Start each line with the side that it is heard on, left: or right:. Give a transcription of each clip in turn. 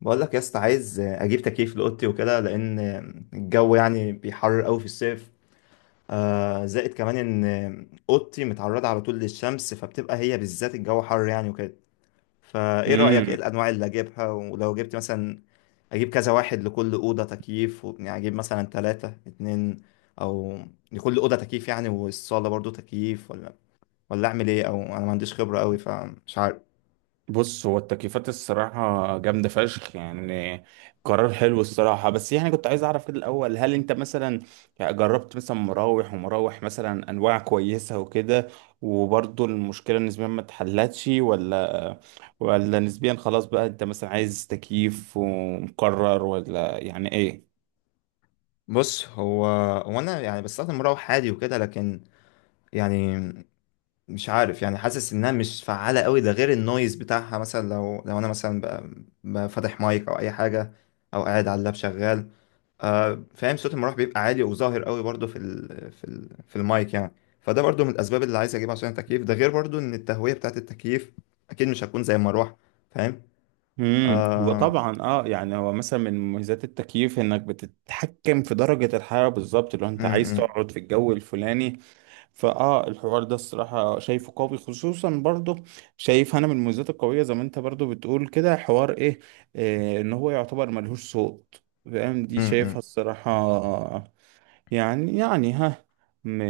left: بقول لك يا اسطى، عايز اجيب تكييف لاوضتي وكده، لان الجو يعني بيحرر قوي في الصيف. آه، زائد كمان ان اوضتي متعرضه على طول للشمس، فبتبقى هي بالذات الجو حر يعني وكده. فايه رايك، ايه
right: امم
left: الانواع اللي اجيبها؟ ولو جبت مثلا اجيب كذا واحد لكل اوضه تكييف يعني اجيب مثلا 3 2، او لكل اوضه تكييف يعني، والصاله برضو تكييف، ولا اعمل ايه؟ او انا ما عنديش خبره قوي فمش عارف.
right: بص هو التكييفات الصراحة جامدة فشخ يعني. قرار حلو الصراحة، بس يعني كنت عايز أعرف كده الأول، هل أنت مثلا جربت مثلا مراوح مثلا أنواع كويسة وكده، وبرضه المشكلة نسبيا ما اتحلتش، ولا نسبيا خلاص بقى أنت مثلا عايز تكييف ومقرر، ولا يعني إيه؟
left: بص، هو انا يعني بستخدم مروح عادي وكده، لكن يعني مش عارف، يعني حاسس انها مش فعالة قوي. ده غير النويز بتاعها مثلا، لو انا مثلا فاتح مايك او اي حاجة، او قاعد على اللاب شغال. آه فاهم، صوت المروح بيبقى عالي وظاهر قوي برضو في المايك يعني. فده برضو من الاسباب اللي عايز اجيبها عشان التكييف، ده غير برضو ان التهوية بتاعت التكييف اكيد مش هتكون زي المروحة. فاهم؟ آه م-
right: وطبعا هو مثلا من مميزات التكييف انك بتتحكم في درجة الحرارة بالظبط لو انت عايز
left: م-
right: تقعد في الجو الفلاني. فاه، الحوار ده الصراحة شايفه قوي، خصوصا برضه شايف انا من المميزات القوية زي ما انت برضه بتقول كده، إيه ان هو يعتبر ملهوش صوت. فاهم،
left: م-
right: دي شايفها
left: م-
right: الصراحة. يعني ها، م...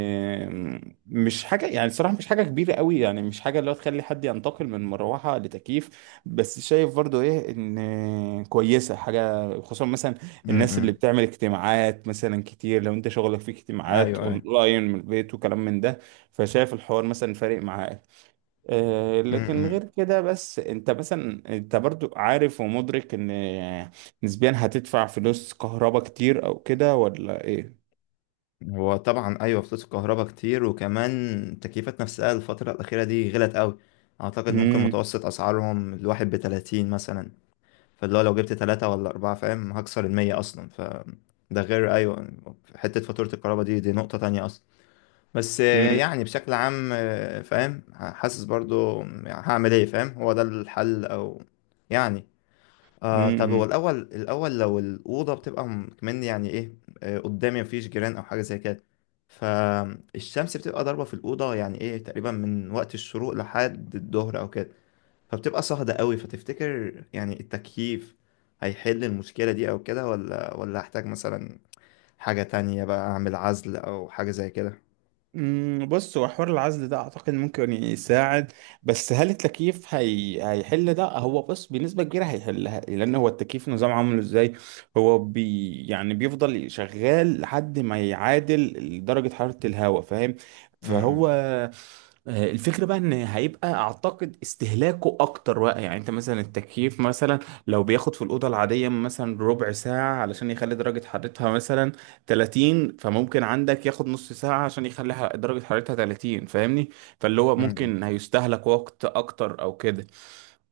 right: مش حاجة يعني، صراحة مش حاجة كبيرة قوي، يعني مش حاجة اللي هو تخلي حد ينتقل من مروحة لتكييف. بس شايف برضو ايه، ان كويسة حاجة خصوصا مثلا الناس اللي
left: م.
right: بتعمل اجتماعات مثلا كتير، لو انت شغلك في اجتماعات
left: ايوه ايوه.
right: اونلاين من البيت وكلام من ده، فشايف الحوار مثلا فارق معاك. آه،
left: م-
right: لكن غير
left: م.
right: كده، بس انت مثلا برضو عارف ومدرك ان نسبيا هتدفع فلوس كهرباء كتير او كده، ولا ايه؟
left: هو طبعا ايوه، فلوس الكهرباء كتير، وكمان التكييفات نفسها الفترة الأخيرة دي غلت قوي. اعتقد ممكن
right: مم.
left: متوسط اسعارهم الواحد بـ30 مثلا. فاللي هو لو جبت 3 ولا 4، فاهم، هكسر 100 اصلا. ف ده غير ايوه، حتة فاتورة الكهرباء، دي نقطة تانية اصلا. بس
right: مم.
left: يعني بشكل عام فاهم، حاسس برضو يعني هعمل ايه. فاهم، هو ده الحل، او يعني طب هو
right: مم.
left: الأول، لو الأوضة بتبقى كمان يعني إيه، قدامي مفيش جيران أو حاجة زي كده، فالشمس بتبقى ضاربة في الأوضة، يعني إيه، تقريبا من وقت الشروق لحد الظهر أو كده. فبتبقى صهدة قوي. فتفتكر يعني التكييف هيحل المشكلة دي أو كده، ولا أحتاج مثلا حاجة تانية بقى، أعمل عزل أو حاجة زي كده؟
right: مم. بص، هو حوار العزل ده اعتقد ممكن يساعد، بس هل التكييف هيحل ده؟ هو بص بنسبه كبيره هيحلها، لان هو التكييف نظام عامله ازاي؟ هو بي... يعني بيفضل شغال لحد ما يعادل درجه حراره الهواء، فاهم؟
left: م-
right: فهو
left: م-
right: آه، الفكرة بقى ان هيبقى اعتقد استهلاكه اكتر بقى. يعني انت مثلا التكييف مثلا لو بياخد في الاوضة العادية مثلا ربع ساعة علشان يخلي درجة حرارتها مثلا 30، فممكن عندك ياخد نص ساعة عشان يخلي درجة حرارتها 30، فاهمني؟ فاللي هو
left: م-
right: ممكن هيستهلك وقت اكتر او كده.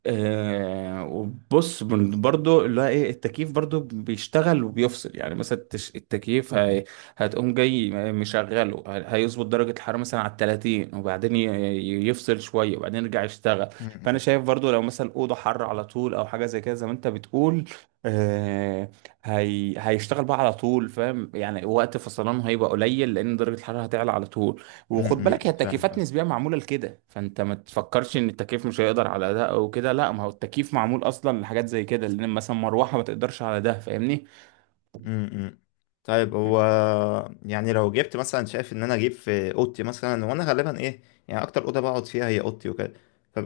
right: آه، وبص برضو اللي هو ايه، التكييف برضو بيشتغل وبيفصل. يعني مثلا التكييف هي هتقوم جاي مشغله، هيظبط درجة الحرارة مثلا على 30، وبعدين يفصل شوية وبعدين يرجع يشتغل.
left: م-
right: فأنا
left: م-
right: شايف برضو لو مثلا أوضة حر على طول أو حاجة زي كده، زي ما أنت بتقول، آه، هيشتغل بقى على طول، فاهم؟ يعني وقت فصلانه هيبقى قليل لان درجه الحراره هتعلى على طول. وخد بالك، هي التكييفات
left: فاهم.
right: نسبيا معموله لكده، فانت ما تفكرش ان التكييف مش هيقدر على ده او كده، لا، ما هو التكييف معمول اصلا لحاجات زي كده، لان مثلا مروحه ما تقدرش على ده، فاهمني؟
left: امم، طيب، هو يعني لو جبت مثلا، شايف ان انا اجيب في اوضتي مثلا، وانا غالبا ايه، يعني اكتر اوضه بقعد فيها هي اوضتي وكده،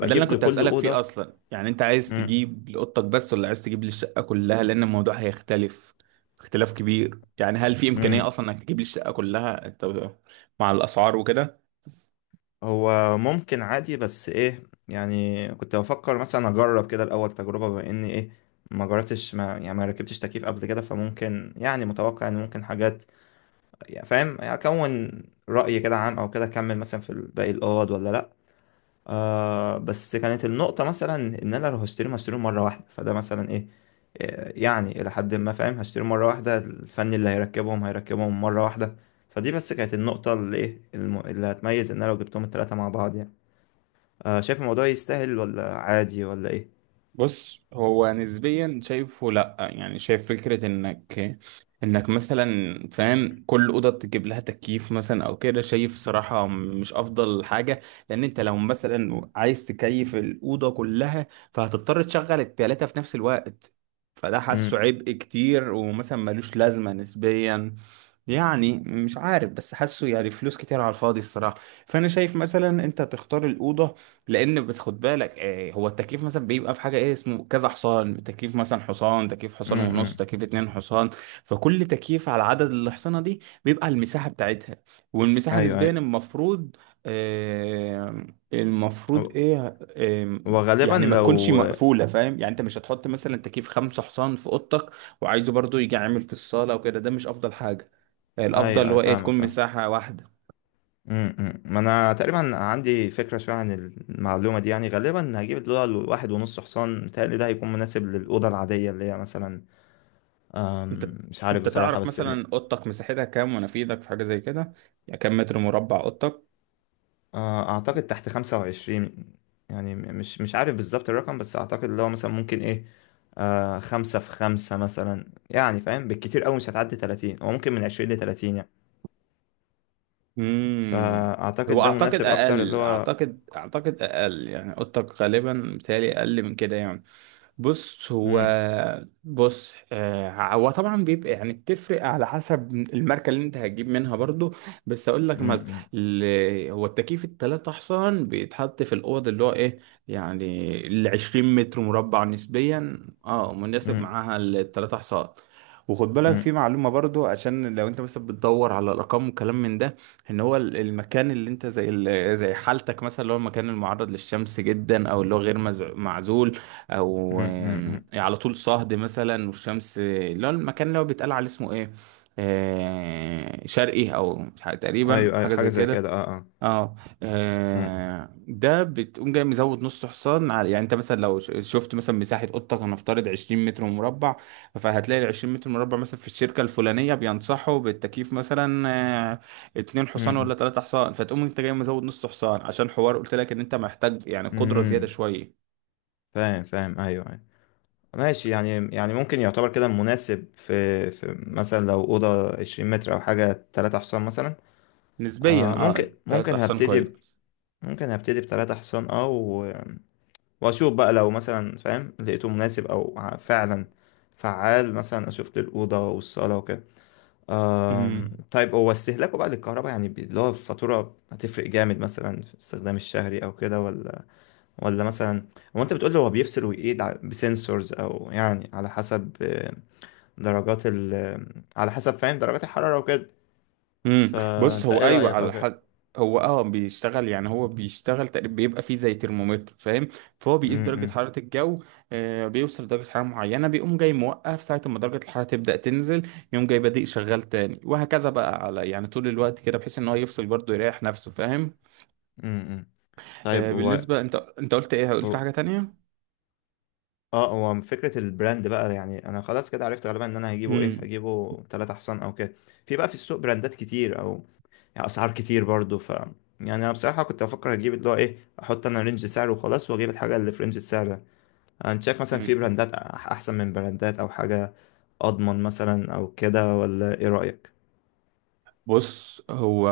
right: ما ده اللي
left: اجيب
right: انا كنت
left: لكل
right: هسألك
left: اوضه.
right: فيه اصلا، يعني انت عايز
left: امم.
right: تجيب لأوضتك بس، ولا عايز تجيب للشقة كلها؟ لان الموضوع هيختلف اختلاف كبير. يعني هل في امكانية
left: امم.
right: اصلا انك تجيب للشقة كلها انت مع الاسعار وكده؟
left: هو ممكن عادي بس ايه، يعني كنت بفكر مثلا اجرب كده الاول تجربه، بما اني ايه، ما جربتش، ما يعني ما ركبتش تكييف قبل كده. فممكن يعني متوقع ان ممكن حاجات يعني، فاهم، اكون راي كده عام او كده، اكمل مثلا في باقي الاوض ولا لا. بس كانت النقطة مثلا إن أنا لو هشتريهم، هشتريهم مرة واحدة. فده مثلا إيه، يعني إلى حد ما فاهم، هشتريهم مرة واحدة، الفني اللي هيركبهم هيركبهم مرة واحدة. فدي بس كانت النقطة اللي إيه اللي هتميز إن أنا لو جبتهم التلاتة مع بعض يعني. آه، شايف الموضوع يستاهل ولا عادي ولا إيه؟
right: بص، هو نسبيا شايفه لا، يعني شايف فكرة انك مثلا فاهم كل اوضه تجيب لها تكييف مثلا او كده، شايف صراحه مش افضل حاجه، لان انت لو مثلا عايز تكيف الاوضه كلها فهتضطر تشغل التلاته في نفس الوقت، فده حاسه
left: امم.
right: عبء كتير ومثلا ملوش لازمه نسبيا. يعني مش عارف بس حاسه يعني فلوس كتير على الفاضي الصراحه. فانا شايف مثلا انت تختار الاوضه، لان بس خد بالك آه، هو التكييف مثلا بيبقى في حاجه ايه اسمه كذا حصان، تكييف مثلا حصان، تكييف حصان
left: امم.
right: ونص،
left: امم.
right: تكييف اتنين حصان. فكل تكييف على عدد الحصانه دي بيبقى على المساحه بتاعتها، والمساحه
left: أيوه
right: نسبيا
left: أيوه.
right: المفروض آه، المفروض
left: و-
right: ايه آه،
left: وغالبا
right: يعني ما تكونش
left: لو
right: مقفوله، فاهم؟ يعني انت مش هتحط مثلا تكييف خمسة حصان في اوضتك وعايزه برضو يجي عامل في الصاله وكده، ده مش افضل حاجه.
left: أيوه
right: الافضل اللي
left: أيوه،
right: هو ايه
left: فاهمك،
right: تكون
left: فاهم.
right: مساحه واحده.
left: امم. أمم. ما انا تقريبا عندي فكره شويه عن المعلومه دي، يعني غالبا هجيب الدولار واحد ونص حصان، متهيألي ده هيكون مناسب للاوضه العاديه، اللي هي مثلا
right: انت
left: مش عارف
right: انت
left: بصراحه،
right: تعرف
left: بس
right: مثلا اوضتك مساحتها كام ونفيدك في حاجه زي كده؟ يعني كام متر مربع اوضتك؟
left: اعتقد تحت 25 يعني، مش عارف بالظبط الرقم، بس اعتقد اللي هو مثلا ممكن ايه، خمسة في خمسة مثلا يعني، فاهم، بالكتير أوي مش هتعدي 30، هو ممكن من 20 ل 30 يعني.
right: امم
left: فأعتقد
right: هو
left: ده
right: اعتقد
left: مناسب أكتر اللي
right: اقل،
left: هو
right: اعتقد اقل، يعني اوضتك غالبا بتهيألي اقل من كده يعني. بص هو
left: مم،
right: بص آه، هو طبعا بيبقى يعني بتفرق على حسب الماركه اللي انت هتجيب منها برضو، بس اقول لك
left: مم،
right: مثلا
left: مم،
right: هو التكييف التلاتة احسن بيتحط في الاوض اللي هو ايه، يعني ال 20 متر مربع نسبيا اه مناسب
left: مم،
right: معاها التلاتة حصان. وخد بالك في معلومه برضو، عشان لو انت مثلا بتدور على الارقام وكلام من ده، ان هو المكان اللي انت زي زي حالتك مثلا، اللي هو المكان المعرض للشمس جدا او اللي هو غير معزول، او
left: مم، مم،
right: آم،
left: مم،
right: على طول صهد مثلا والشمس، اللي هو المكان اللي هو بيتقال عليه اسمه ايه آه، شرقي او مش تقريبا
left: ايوه ايوه،
right: حاجه
left: حاجه
right: زي
left: زي كده،
right: كده،
left: اه اه.
right: اه
left: أمم،
right: آه، ده بتقوم جاي مزود نص حصان على. يعني انت مثلا لو شفت مثلا مساحة اوضتك هنفترض 20 متر مربع، فهتلاقي ال 20 متر مربع مثلا في الشركة الفلانية بينصحوا بالتكييف مثلا آه، اتنين حصان
left: أمم،
right: ولا تلاتة حصان، فتقوم انت جاي مزود نص حصان، عشان حوار قلت لك ان انت محتاج يعني قدرة زيادة
left: أمم.
right: شوية.
left: فاهم فاهم، ايوه ايوه، ماشي. يعني، يعني ممكن يعتبر كده مناسب في في مثلا لو اوضه 20 متر او حاجه 3 حصان مثلا.
right: نسبيا
left: آه ممكن،
right: اه تلاتة حصان كويس.
left: ممكن هبتدي بـ3 حصان اه، واشوف بقى لو مثلا فاهم لقيته مناسب، او فعلا فعال مثلا، اشوف للاوضه والصاله وكده. آم،
right: امم
left: طيب هو استهلاكه بقى للكهرباء يعني اللي هو الفاتوره هتفرق جامد مثلا في استخدام الشهري او كده، ولا ولا مثلا، هو انت بتقول له هو بيفصل ويقيد بسنسورز، او يعني على حسب درجات ال آه، على حسب، فاهم، درجات الحرارة وكده.
right: امم بص
left: فانت
right: هو
left: ايه
right: ايوه
left: رأيك او
right: على
left: كده؟
right: حد. هو اه بيشتغل، يعني هو بيشتغل تقريبا بيبقى فيه زي ترمومتر، فاهم؟ فهو بيقيس درجة
left: امم.
right: حرارة الجو، آه، بيوصل لدرجة حرارة معينة بيقوم جاي موقف، ساعة ما درجة الحرارة تبدأ تنزل يقوم جاي بادئ شغال تاني، وهكذا بقى على يعني طول الوقت كده، بحيث ان هو يفصل برضه يريح نفسه، فاهم؟
left: امم. طيب
right: آه
left: هو
right: بالنسبة، انت قلت ايه، قلت
left: هو-
right: حاجة تانية؟
left: اه هو فكرة البراند بقى، يعني انا خلاص كده عرفت غالبا ان انا هجيبه ايه، هجيبه 3 حصان او كده. في بقى في السوق براندات كتير، او يعني اسعار كتير برضو. ف يعني انا بصراحة كنت بفكر اجيب اللي هو ايه، احط انا رينج سعر وخلاص، واجيب الحاجة اللي في رينج السعر ده. انت شايف مثلا في
right: امم
left: براندات احسن من براندات، او حاجة اضمن مثلا او كده؟ ولا ايه رأيك؟
right: بص، هو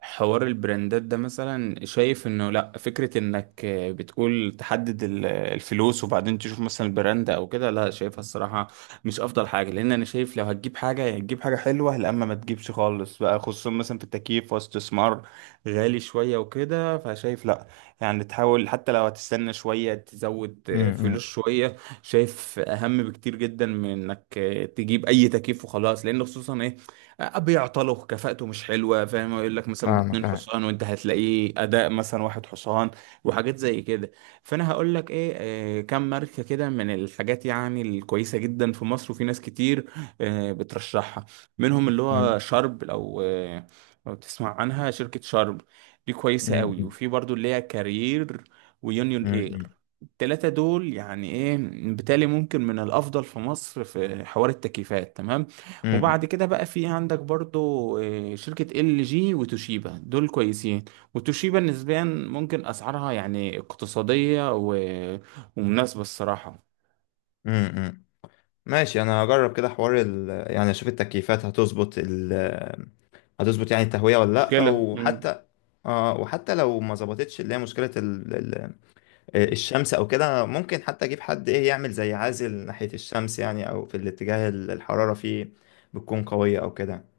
right: حوار البراندات ده مثلا شايف انه لا، فكرة انك بتقول تحدد الفلوس وبعدين تشوف مثلا البراند او كده، لا شايفها الصراحة مش افضل حاجة. لان انا شايف لو هتجيب حاجة يا تجيب حاجة حلوة، لا اما ما تجيبش خالص بقى، خصوصا مثلا في التكييف واستثمار غالي شوية وكده، فشايف لا يعني تحاول، حتى لو هتستنى شوية تزود فلوس
left: امم.
right: شوية. شايف اهم بكتير جدا من انك تجيب اي تكييف وخلاص، لان خصوصا إيه؟ بيعطلوا كفاءته مش حلوه، فاهم؟ يقول لك مثلا
left: فاهمك
right: باتنين
left: اه.
right: حصان وانت هتلاقيه اداء مثلا واحد حصان وحاجات زي كده. فانا هقول لك ايه، آه، كم ماركه كده من الحاجات يعني الكويسه جدا في مصر وفي ناس كتير آه، بترشحها. منهم اللي
left: أمم،
right: هو شرب، لو آه، لو تسمع عنها شركه شرب، دي كويسه قوي.
left: أمم،
right: وفي برضو اللي هي كارير ويونيون اير.
left: أمم،
right: التلاتة دول يعني ايه بالتالي ممكن من الافضل في مصر في حوار التكييفات تمام.
left: أمم،
right: وبعد كده بقى في عندك برضو آه، شركة ال جي وتوشيبا، دول كويسين. وتوشيبا نسبيا ممكن أسعارها يعني اقتصادية ومناسبة الصراحة.
left: أمم. ماشي، انا هجرب كده حوار يعني اشوف التكييفات هتظبط هتظبط يعني التهوية ولا لا.
right: مشكلة.
left: وحتى اه، وحتى لو ما ظبطتش، اللي هي مشكلة الشمس او كده، ممكن حتى اجيب حد ايه يعمل زي عازل ناحية الشمس يعني، او في الاتجاه الحرارة فيه بتكون قوية او كده.